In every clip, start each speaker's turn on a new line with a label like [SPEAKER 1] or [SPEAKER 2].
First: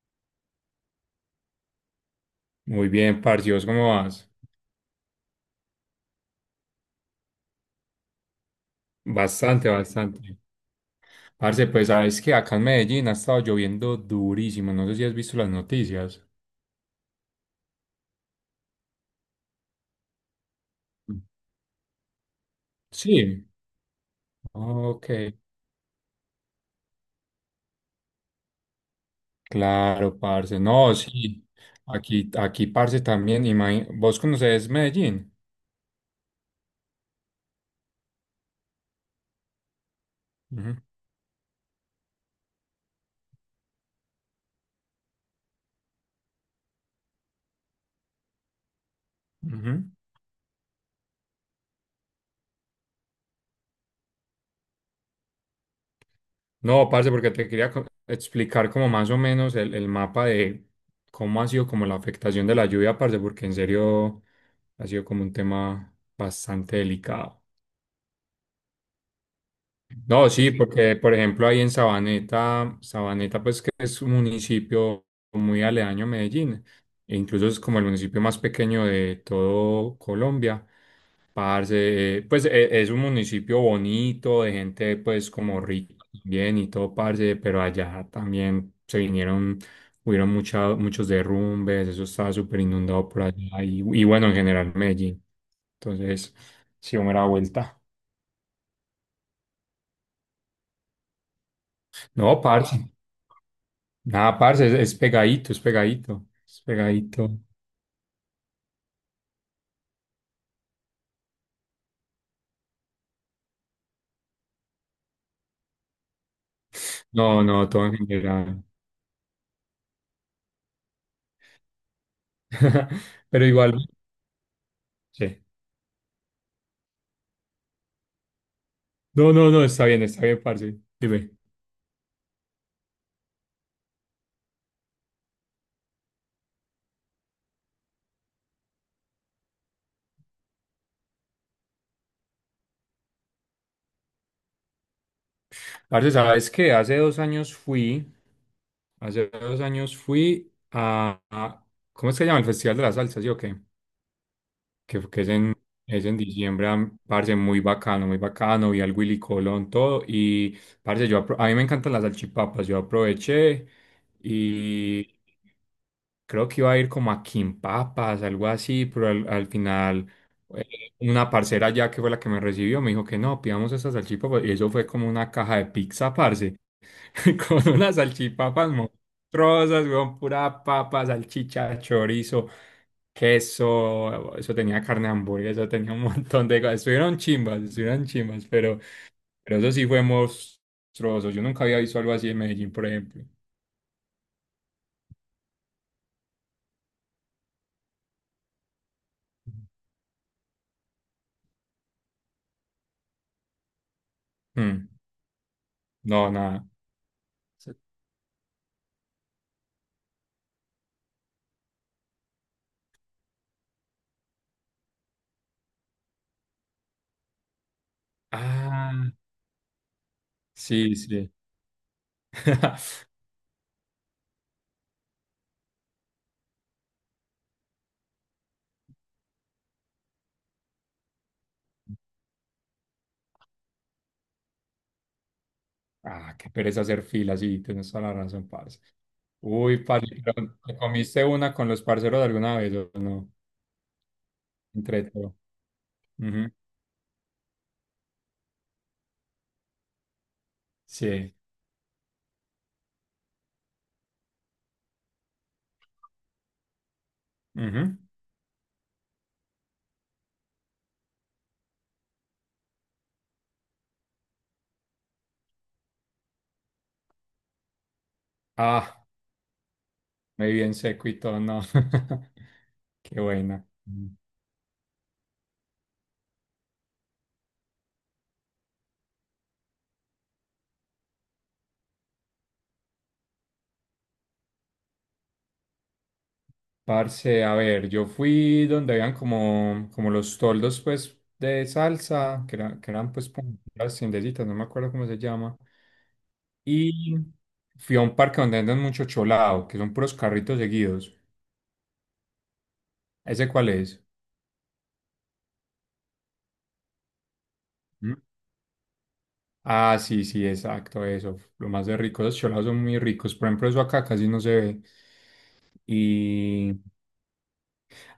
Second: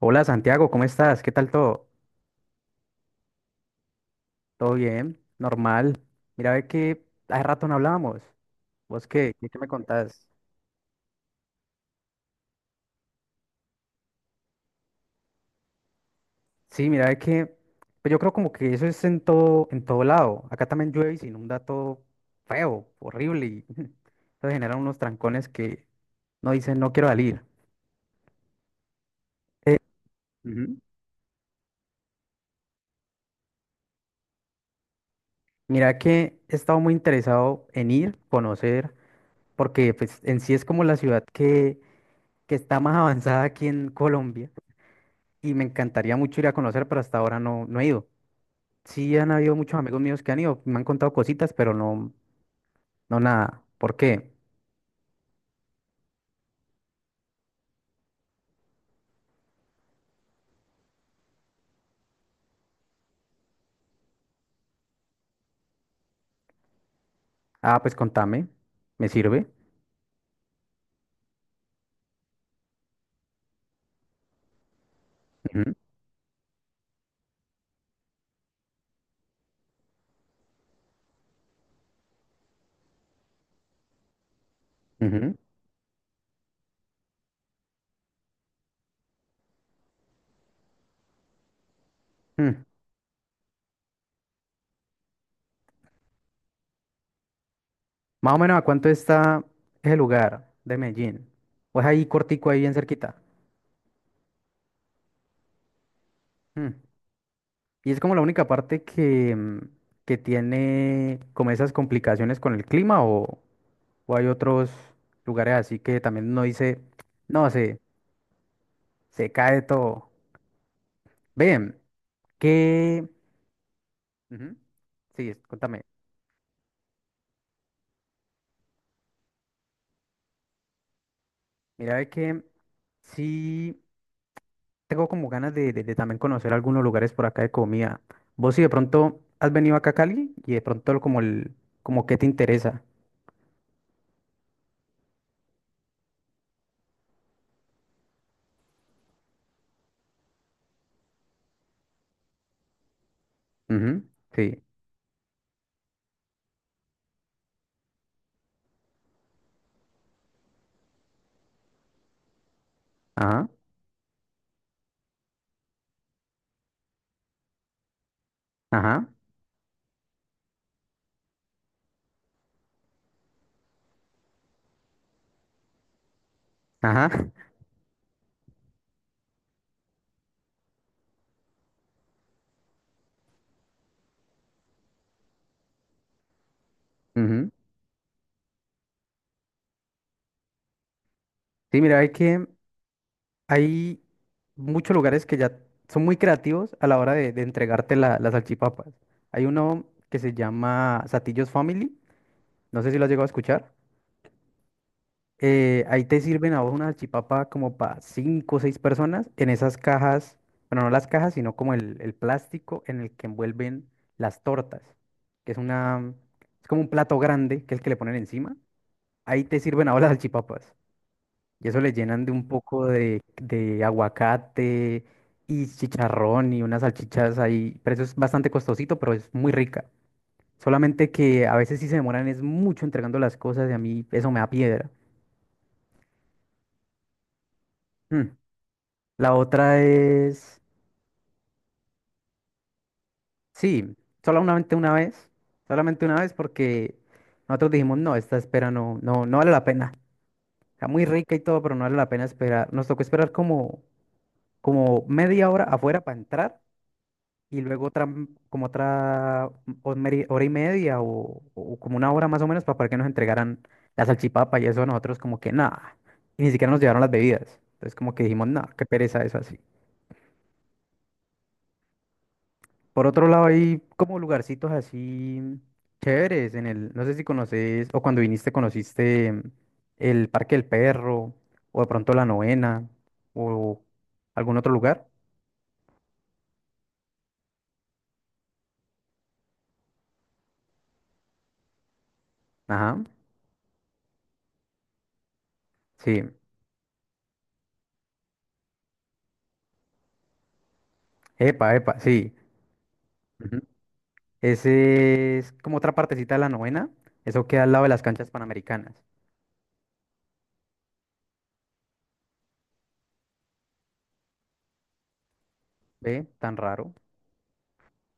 [SPEAKER 1] Hola Santiago, ¿cómo estás? ¿Qué tal todo?
[SPEAKER 2] Muy bien, parce, ¿y vos cómo vas?
[SPEAKER 1] ¿Todo bien? ¿Normal? Mira, ve que hace rato no hablábamos. ¿Vos qué? ¿Qué me
[SPEAKER 2] Bastante,
[SPEAKER 1] contás?
[SPEAKER 2] bastante. Parce, pues sabes que acá en Medellín ha estado lloviendo durísimo. No sé si has visto las noticias.
[SPEAKER 1] Sí, mira, ve que pues yo creo como que eso es en todo lado. Acá también llueve y se inunda todo feo, horrible
[SPEAKER 2] Sí.
[SPEAKER 1] y eso genera unos
[SPEAKER 2] Ok.
[SPEAKER 1] trancones que no dicen no quiero salir. Eh,
[SPEAKER 2] Claro, parce.
[SPEAKER 1] ujú.
[SPEAKER 2] No, sí. Aquí, parce, también. ¿Vos conoces Medellín?
[SPEAKER 1] Mira que he estado muy interesado en ir, conocer, porque pues en sí es
[SPEAKER 2] Ujú,
[SPEAKER 1] como la ciudad que está más avanzada aquí en Colombia y me encantaría mucho ir a conocer, pero hasta ahora no, no he ido. Sí han habido muchos
[SPEAKER 2] ujú.
[SPEAKER 1] amigos míos que han ido, me han contado cositas, pero no, no nada. ¿Por qué?
[SPEAKER 2] No, parce, porque te quería explicar como más o menos el mapa de cómo ha sido como la afectación de la lluvia, parce, porque en serio ha sido como un tema bastante delicado.
[SPEAKER 1] Ah, pues contame, me sirve.
[SPEAKER 2] No, sí, porque por ejemplo ahí en Sabaneta, Sabaneta pues que es un municipio muy
[SPEAKER 1] Ujú,
[SPEAKER 2] aledaño a Medellín, e incluso es como el municipio más pequeño de todo Colombia. Parce, pues es un municipio bonito, de gente pues
[SPEAKER 1] ujú.
[SPEAKER 2] como rica bien y todo, parce, pero allá también se vinieron, hubieron muchos derrumbes, eso estaba súper
[SPEAKER 1] Mm.
[SPEAKER 2] inundado por allá y bueno, en general Medellín. Entonces, sí, me da vuelta.
[SPEAKER 1] Más o menos a cuánto está ese lugar de Medellín. Pues ahí
[SPEAKER 2] No,
[SPEAKER 1] cortico, ahí bien
[SPEAKER 2] parce.
[SPEAKER 1] cerquita.
[SPEAKER 2] Nada, parce, es pegadito, es pegadito, es
[SPEAKER 1] Mm.
[SPEAKER 2] pegadito.
[SPEAKER 1] Y es como la única parte que, que tiene como esas complicaciones con el clima o hay otros lugares así que también no dice,
[SPEAKER 2] No,
[SPEAKER 1] no,
[SPEAKER 2] no,
[SPEAKER 1] se,
[SPEAKER 2] todo en general.
[SPEAKER 1] se cae todo. Bien. Que,
[SPEAKER 2] Pero igual,
[SPEAKER 1] ujú, sí,
[SPEAKER 2] sí.
[SPEAKER 1] contame.
[SPEAKER 2] No, no, no, está bien, parce. Dime.
[SPEAKER 1] Mira, ve que sí tengo como ganas de, de también conocer algunos lugares por acá de comida. Vos si de pronto has venido acá a Cali y de pronto como el, como qué te interesa.
[SPEAKER 2] Parce, ¿sabes qué? Hace dos años fui ¿cómo es que se llama? El Festival de la Salsa, ¿sí o qué?
[SPEAKER 1] Ujú, sí,
[SPEAKER 2] Que es en diciembre, parce, muy bacano, vi al Willy Colón, todo, y parce, yo, a mí me encantan las salchipapas, yo
[SPEAKER 1] ajá,
[SPEAKER 2] aproveché y creo que iba a ir como a Quimpapas, algo así,
[SPEAKER 1] ajá,
[SPEAKER 2] pero al final eh, una parcera ya que fue la que me recibió, me dijo que no, pidamos esas salchipapas, y eso fue como una caja de pizza, parce.
[SPEAKER 1] ajá.
[SPEAKER 2] Con unas salchipapas monstruosas, weón, pura papa, salchicha, chorizo, queso, eso tenía carne de hamburguesa, eso tenía un montón de cosas.
[SPEAKER 1] ujú.
[SPEAKER 2] Estuvieron chimbas, pero, eso sí fue monstruoso. Yo nunca había
[SPEAKER 1] Sí,
[SPEAKER 2] visto
[SPEAKER 1] mira, hay
[SPEAKER 2] algo así en
[SPEAKER 1] que
[SPEAKER 2] Medellín, por ejemplo.
[SPEAKER 1] hay muchos lugares que ya son muy creativos a la hora de entregarte las salchipapas. Hay uno que se llama Satillos Family, no sé si lo has llegado a escuchar.
[SPEAKER 2] Mm,
[SPEAKER 1] Eh, ahí te
[SPEAKER 2] no,
[SPEAKER 1] sirven a
[SPEAKER 2] nada.
[SPEAKER 1] vos una salchipapa
[SPEAKER 2] Se-
[SPEAKER 1] como para cinco o seis personas en esas cajas, bueno, no las cajas, sino como el plástico en el que envuelven las tortas, que es una, es como un plato grande, que es el que le ponen encima.
[SPEAKER 2] Ah,
[SPEAKER 1] Ahí te sirven ahora las salchipapas.
[SPEAKER 2] sí, sí.
[SPEAKER 1] Y eso le llenan de un poco de aguacate y chicharrón y unas salchichas ahí. Pero eso es bastante costosito, pero es muy rica. Solamente que a veces sí se demoran, es mucho entregando las cosas y a mí eso me da piedra.
[SPEAKER 2] Ah, qué pereza hacer filas, sí, tienes toda la
[SPEAKER 1] Mm.
[SPEAKER 2] razón, parce.
[SPEAKER 1] La
[SPEAKER 2] Uy,
[SPEAKER 1] otra
[SPEAKER 2] parce, pero
[SPEAKER 1] es,
[SPEAKER 2] ¿te comiste una con los parceros de alguna vez o no?
[SPEAKER 1] sí, solamente una
[SPEAKER 2] Entre
[SPEAKER 1] vez,
[SPEAKER 2] todo.
[SPEAKER 1] solamente una vez porque nosotros dijimos, no, esta espera no, no, no vale la pena. Está muy
[SPEAKER 2] Sí.
[SPEAKER 1] rica y todo, pero no vale la pena esperar. Nos tocó esperar como, como media hora afuera para entrar y luego
[SPEAKER 2] Ujú.
[SPEAKER 1] otra, como otra o hora y media o como una hora más o menos para que nos entregaran la salchipapa y eso nosotros como que nada. Y ni siquiera nos llevaron las bebidas. Entonces como que dijimos, no, qué
[SPEAKER 2] Ah,
[SPEAKER 1] pereza eso así.
[SPEAKER 2] muy bien seco y todo, no.
[SPEAKER 1] Por
[SPEAKER 2] Qué
[SPEAKER 1] otro lado,
[SPEAKER 2] buena.
[SPEAKER 1] hay
[SPEAKER 2] Mm.
[SPEAKER 1] como lugarcitos así chéveres en el, no sé si conoces, o cuando viniste conociste el Parque del Perro, o de pronto la Novena, o algún otro lugar.
[SPEAKER 2] Parce, a ver, yo fui donde habían como los toldos, pues, de salsa, que
[SPEAKER 1] Ajá,
[SPEAKER 2] eran, pues, como las tiendecitas, no me acuerdo cómo se llama.
[SPEAKER 1] sí.
[SPEAKER 2] Y fui a un parque donde andan mucho cholado, que son puros carritos seguidos.
[SPEAKER 1] Epa, epa, sí.
[SPEAKER 2] ¿Ese
[SPEAKER 1] Ujú.
[SPEAKER 2] cuál es?
[SPEAKER 1] Ese es como otra partecita de la Novena. Eso queda al lado de las
[SPEAKER 2] Mm.
[SPEAKER 1] canchas panamericanas.
[SPEAKER 2] Ah, sí, sí, exacto, eso. Lo más de rico, los cholados son muy ricos. Por ejemplo, eso acá casi no se ve.
[SPEAKER 1] ¿Ve? Tan
[SPEAKER 2] Y
[SPEAKER 1] raro.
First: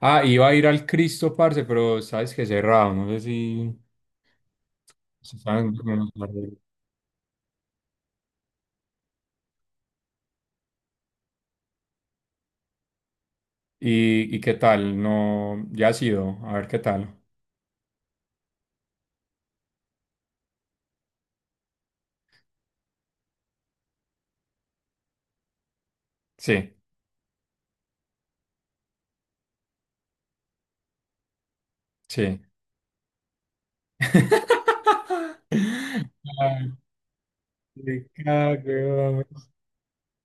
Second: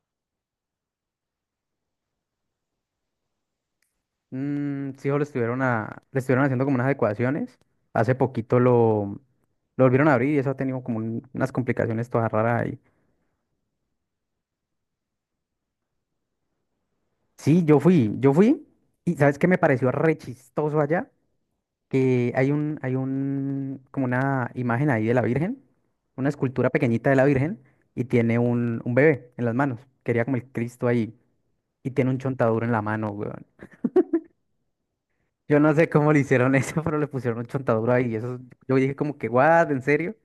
[SPEAKER 2] Ah, iba a ir al Cristo, parce, pero sabes que cerrado, no sé si,
[SPEAKER 1] Mm, sí, o le
[SPEAKER 2] si
[SPEAKER 1] estuvieron
[SPEAKER 2] saben cómo
[SPEAKER 1] a, le estuvieron
[SPEAKER 2] es.
[SPEAKER 1] haciendo como unas adecuaciones. Hace poquito lo volvieron a abrir y eso ha tenido como unas complicaciones todas raras ahí.
[SPEAKER 2] ¿Y qué tal? No, ya ha sido, a ver qué tal.
[SPEAKER 1] Sí, yo fui, y ¿sabes qué me pareció re chistoso allá? Que hay un, como una imagen ahí de la Virgen, una escultura
[SPEAKER 2] Sí,
[SPEAKER 1] pequeñita de la Virgen, y tiene un bebé en las manos, quería como el Cristo ahí, y tiene un
[SPEAKER 2] sí.
[SPEAKER 1] chontaduro en la mano, weón. Yo no sé cómo le hicieron
[SPEAKER 2] Ay,
[SPEAKER 1] eso, pero le pusieron un chontaduro
[SPEAKER 2] qué
[SPEAKER 1] ahí, y eso, yo dije como
[SPEAKER 2] cago.
[SPEAKER 1] que, what, ¿en serio?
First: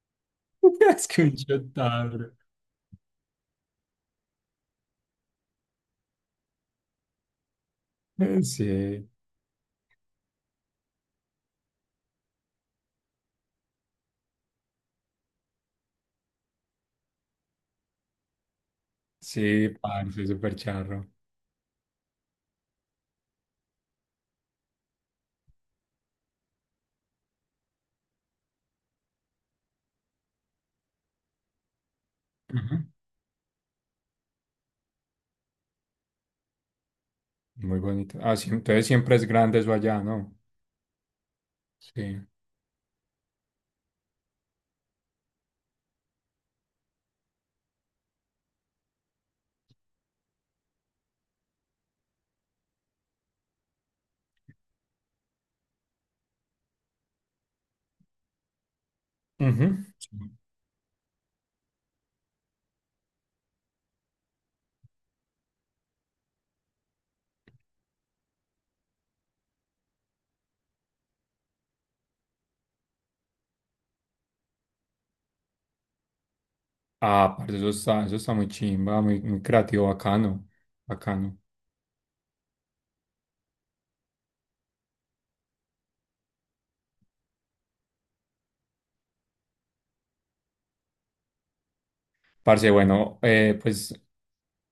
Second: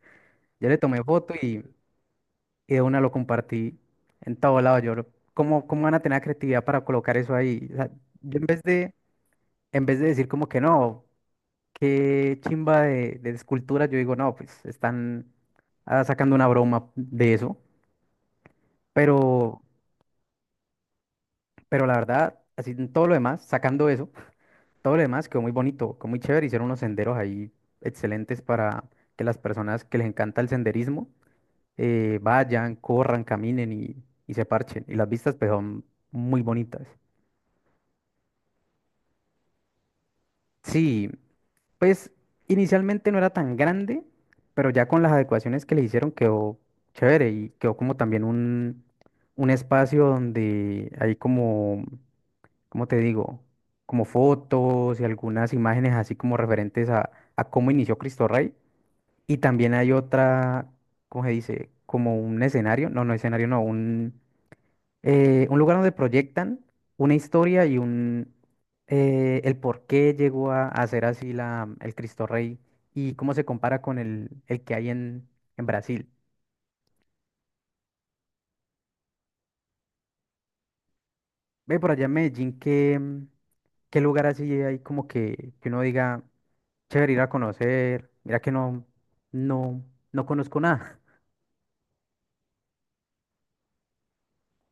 [SPEAKER 1] Yo le tomé
[SPEAKER 2] Es que
[SPEAKER 1] foto
[SPEAKER 2] un chotarro.
[SPEAKER 1] y de una lo compartí en todo lado, yo, lo- ¿cómo, cómo van a tener la creatividad para colocar eso ahí? O sea, yo
[SPEAKER 2] Sí,
[SPEAKER 1] en vez de decir como que no, qué chimba de escultura. Yo digo, no, pues están ah, sacando una broma de eso. Pero,
[SPEAKER 2] sí, parce, súper charro.
[SPEAKER 1] pero la verdad, así en todo lo demás, sacando eso, todo lo demás quedó muy bonito, quedó muy chévere. Hicieron unos senderos ahí excelentes para que las personas que les encanta el senderismo
[SPEAKER 2] Ujú.
[SPEAKER 1] vayan, corran, caminen y se parchen. Y las vistas pues son muy bonitas.
[SPEAKER 2] Muy bonito. Ah, sí, entonces siempre es grande eso allá, ¿no?
[SPEAKER 1] Sí, pues
[SPEAKER 2] Sí.
[SPEAKER 1] inicialmente no era tan grande, pero ya con las adecuaciones que le hicieron quedó chévere y quedó como también un espacio donde hay como, ¿cómo te digo? Como fotos y algunas imágenes así como referentes a cómo inició Cristo Rey. Y también
[SPEAKER 2] Ujú.
[SPEAKER 1] hay otra, ¿cómo se dice? Como un escenario, no, no escenario, no, un lugar donde proyectan una historia y un el por qué llegó a ser así la, el Cristo Rey y cómo se compara con el que hay en Brasil.
[SPEAKER 2] Ah, parce, eso está muy chimba, muy, muy creativo, bacano, bacano.
[SPEAKER 1] Ve por allá en Medellín, ¿qué, qué lugar así hay como que uno diga, chévere ir a conocer? Mira que no, no, no conozco nada.
[SPEAKER 2] Parce, bueno, pues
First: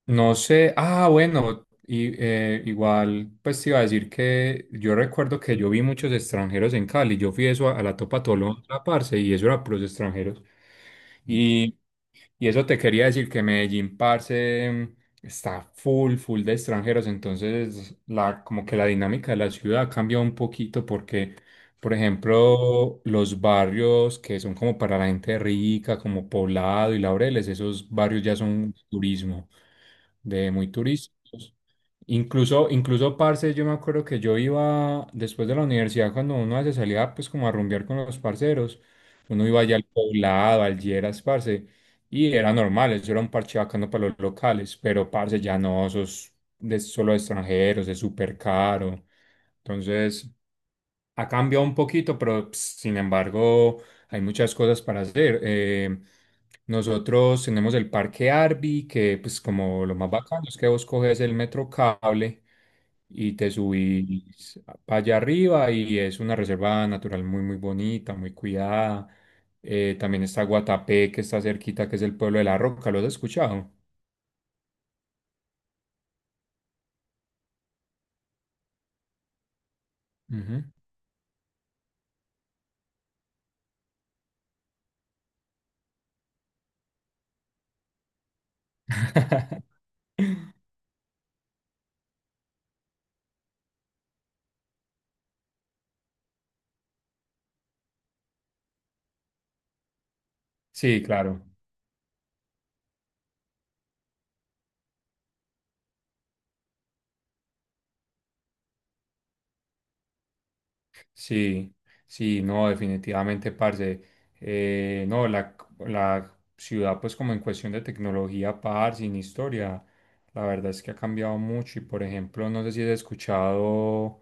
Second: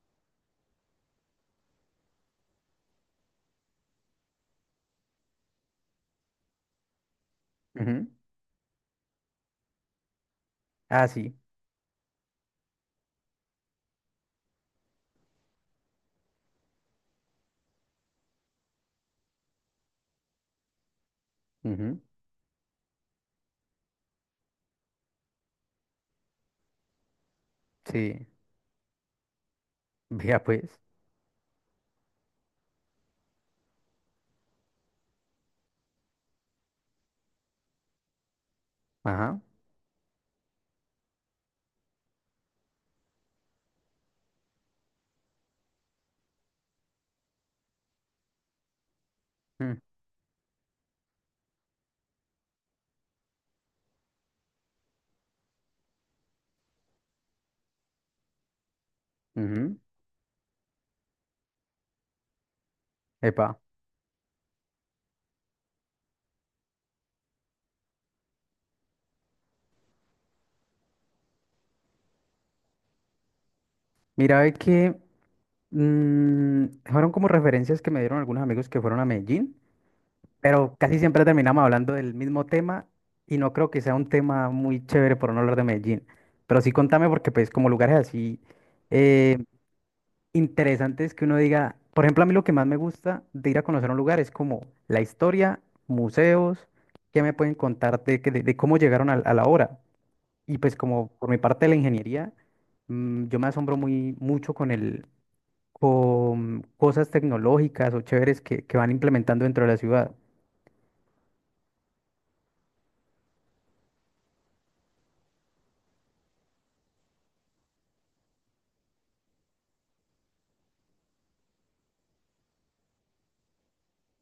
[SPEAKER 2] no sé, ah, bueno, y, igual, pues te iba a decir que yo recuerdo que yo vi muchos extranjeros en Cali, yo fui eso a, a la
[SPEAKER 1] Ujú.
[SPEAKER 2] Topa Tolón, parce, y eso era puros extranjeros.
[SPEAKER 1] Ah, sí.
[SPEAKER 2] Y eso te quería decir que Medellín, parce, está full, full de extranjeros, entonces como que la dinámica de la ciudad cambia un poquito porque, por
[SPEAKER 1] Ujú,
[SPEAKER 2] ejemplo, los barrios que son como para la gente rica, como Poblado y Laureles, esos barrios
[SPEAKER 1] sí.
[SPEAKER 2] ya son turismo,
[SPEAKER 1] Vea
[SPEAKER 2] de muy
[SPEAKER 1] pues.
[SPEAKER 2] turísticos. Incluso, parce, yo me acuerdo que yo iba después de la universidad, cuando uno se salía pues como a rumbear con los parceros,
[SPEAKER 1] Ajá.
[SPEAKER 2] uno iba allá al poblado, al Lleras, parce, y era normal, eso era un parche bacano para los locales, pero parce, ya no, eso es solo de extranjeros, es súper caro.
[SPEAKER 1] mm,
[SPEAKER 2] Entonces, ha cambiado un poquito, pero sin embargo hay muchas cosas para hacer. Nosotros tenemos el Parque Arby, que pues
[SPEAKER 1] ujú,
[SPEAKER 2] como lo más bacano es que vos coges el metro cable y te
[SPEAKER 1] Epa.
[SPEAKER 2] subís para allá arriba y es una reserva natural muy muy bonita, muy cuidada. También está Guatapé, que está cerquita, que es el pueblo de La Roca. ¿Lo has escuchado?
[SPEAKER 1] Mira, ve que mm, fueron como referencias que me dieron algunos amigos que fueron a Medellín,
[SPEAKER 2] Ujú.
[SPEAKER 1] pero casi siempre terminamos hablando del mismo tema y no creo que sea un tema muy chévere por no hablar de Medellín. Pero sí contame porque pues como lugares así eh, interesantes que uno diga, por ejemplo, a mí lo que más me gusta de ir a conocer un lugar es como la historia, museos, qué me pueden contar de, de cómo llegaron a la hora. Y pues
[SPEAKER 2] Sí,
[SPEAKER 1] como por mi
[SPEAKER 2] claro.
[SPEAKER 1] parte de la ingeniería, yo me asombro muy mucho con el con cosas tecnológicas o chéveres que van implementando dentro de la ciudad.
[SPEAKER 2] Sí, sí, no, definitivamente, parce. No, la, ciudad, pues como en cuestión de tecnología, parce, sin historia, la verdad es que ha cambiado mucho. Y por ejemplo, no sé si has escuchado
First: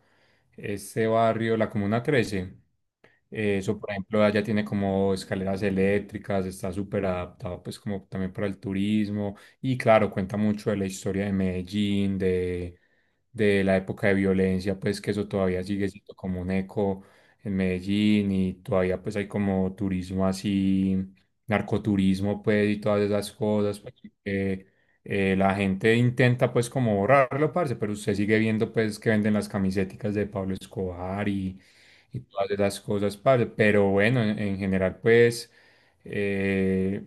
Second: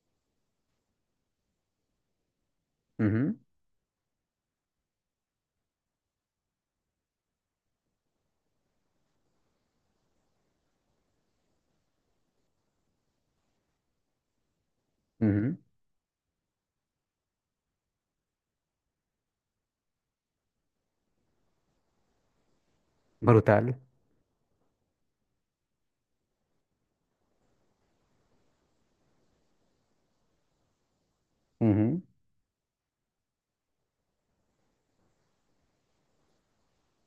[SPEAKER 2] este barrio, la Comuna Trece.
[SPEAKER 1] Ujú,
[SPEAKER 2] Eso, por ejemplo, allá tiene como escaleras eléctricas, está súper adaptado pues como también para el turismo y claro, cuenta mucho de la historia de Medellín, de la época de violencia, pues que eso
[SPEAKER 1] ujú,
[SPEAKER 2] todavía sigue siendo como un eco en Medellín y todavía pues hay como turismo así, narcoturismo pues y todas esas
[SPEAKER 1] Brutal.
[SPEAKER 2] cosas, pues, que la gente intenta pues como borrarlo, parce, pero usted sigue viendo pues que venden las camisetas de Pablo Escobar y,
[SPEAKER 1] Ujú,
[SPEAKER 2] y todas esas cosas, parce. Pero bueno, en, general pues eh,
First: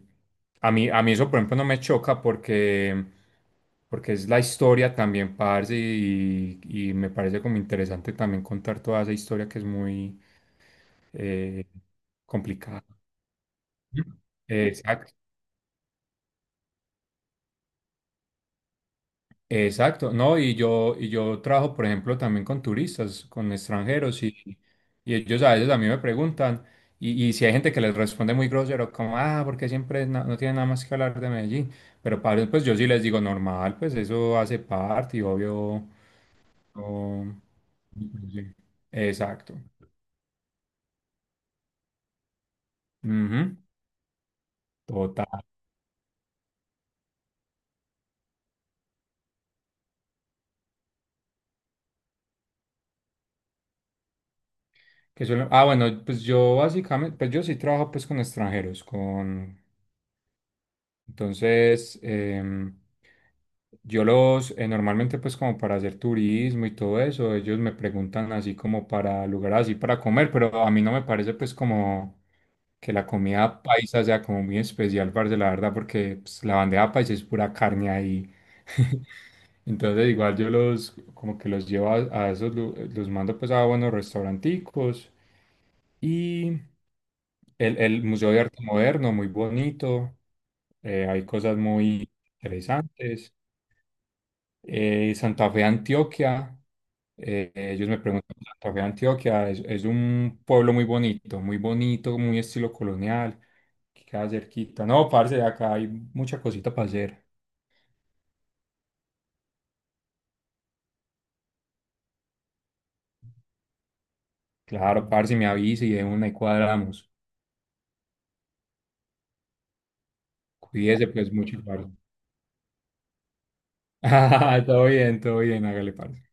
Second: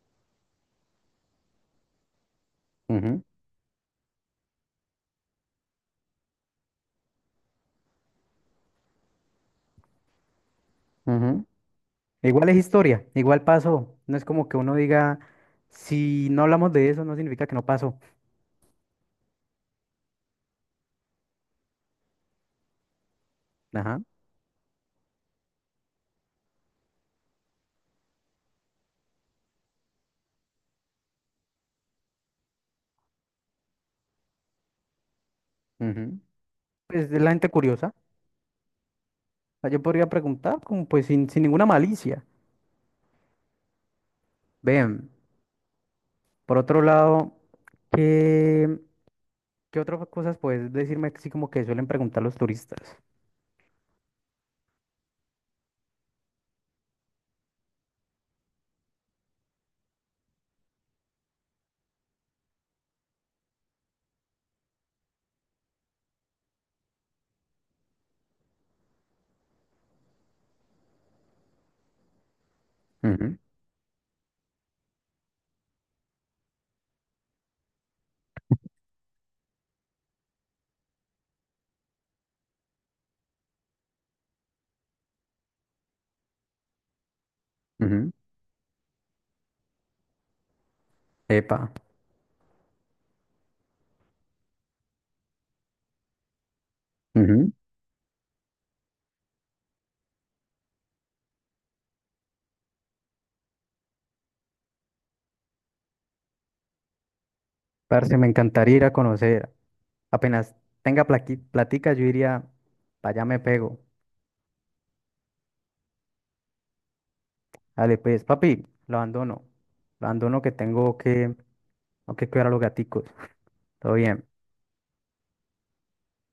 [SPEAKER 2] a mí eso por ejemplo no me choca porque,
[SPEAKER 1] ujú,
[SPEAKER 2] porque es la historia también, parce, y me parece como interesante también contar toda esa historia que es muy
[SPEAKER 1] ujú.
[SPEAKER 2] eh,
[SPEAKER 1] Igual es
[SPEAKER 2] complicada.
[SPEAKER 1] historia, igual pasó.
[SPEAKER 2] Ujú.
[SPEAKER 1] No es como que uno
[SPEAKER 2] Exacto.
[SPEAKER 1] diga, si no hablamos de eso, no significa que no pasó.
[SPEAKER 2] Exacto, no, y yo trabajo, por ejemplo, también con turistas, con
[SPEAKER 1] Ajá.
[SPEAKER 2] extranjeros, y ellos a veces a mí me preguntan, y si hay gente que les responde muy grosero, como, ah, porque siempre no tiene nada más que hablar de Medellín, pero para ellos, pues yo sí les digo normal, pues eso hace parte, y obvio,
[SPEAKER 1] Ujú. Pues es la
[SPEAKER 2] no-
[SPEAKER 1] gente curiosa. O
[SPEAKER 2] sí. Exacto,
[SPEAKER 1] sea, yo podría preguntar, como pues sin, sin ninguna malicia.
[SPEAKER 2] Ujú,
[SPEAKER 1] Ven,
[SPEAKER 2] Total.
[SPEAKER 1] por otro lado, ¿qué, qué otras cosas puedes decirme así como que suelen preguntar los turistas?
[SPEAKER 2] Que suelen ah, bueno, pues yo básicamente, pues yo sí trabajo pues con extranjeros, con Entonces, yo los, normalmente pues como para hacer turismo y todo eso, ellos me preguntan así como para lugares así para comer, pero a mí no me parece pues como que la
[SPEAKER 1] Ujú,
[SPEAKER 2] comida paisa sea como muy especial, parce, la verdad, porque pues, la bandeja paisa es pura carne ahí. Entonces igual yo los como que los llevo a esos, los mando pues a buenos restauranticos y el
[SPEAKER 1] ujú.
[SPEAKER 2] Museo de Arte Moderno, muy bonito, hay cosas
[SPEAKER 1] Epa.
[SPEAKER 2] muy interesantes. Santa Fe, Antioquia,
[SPEAKER 1] Ujú.
[SPEAKER 2] ellos me preguntan, Santa Fe, Antioquia, es un pueblo muy bonito, muy bonito, muy estilo colonial, que queda cerquita. No, parce, acá hay mucha cosita para hacer.
[SPEAKER 1] Parce, me encantaría ir a conocer. Apenas tenga platica, yo iría, para allá me pego.
[SPEAKER 2] Claro, parce, me avisa y de una y cuadramos.
[SPEAKER 1] Dale, pues, papi, lo abandono. Lo abandono que tengo
[SPEAKER 2] Cuídese
[SPEAKER 1] que,
[SPEAKER 2] pues mucho, parce.
[SPEAKER 1] tengo que cuidar a los gaticos. Todo bien.
[SPEAKER 2] Todo bien, hágale, parce.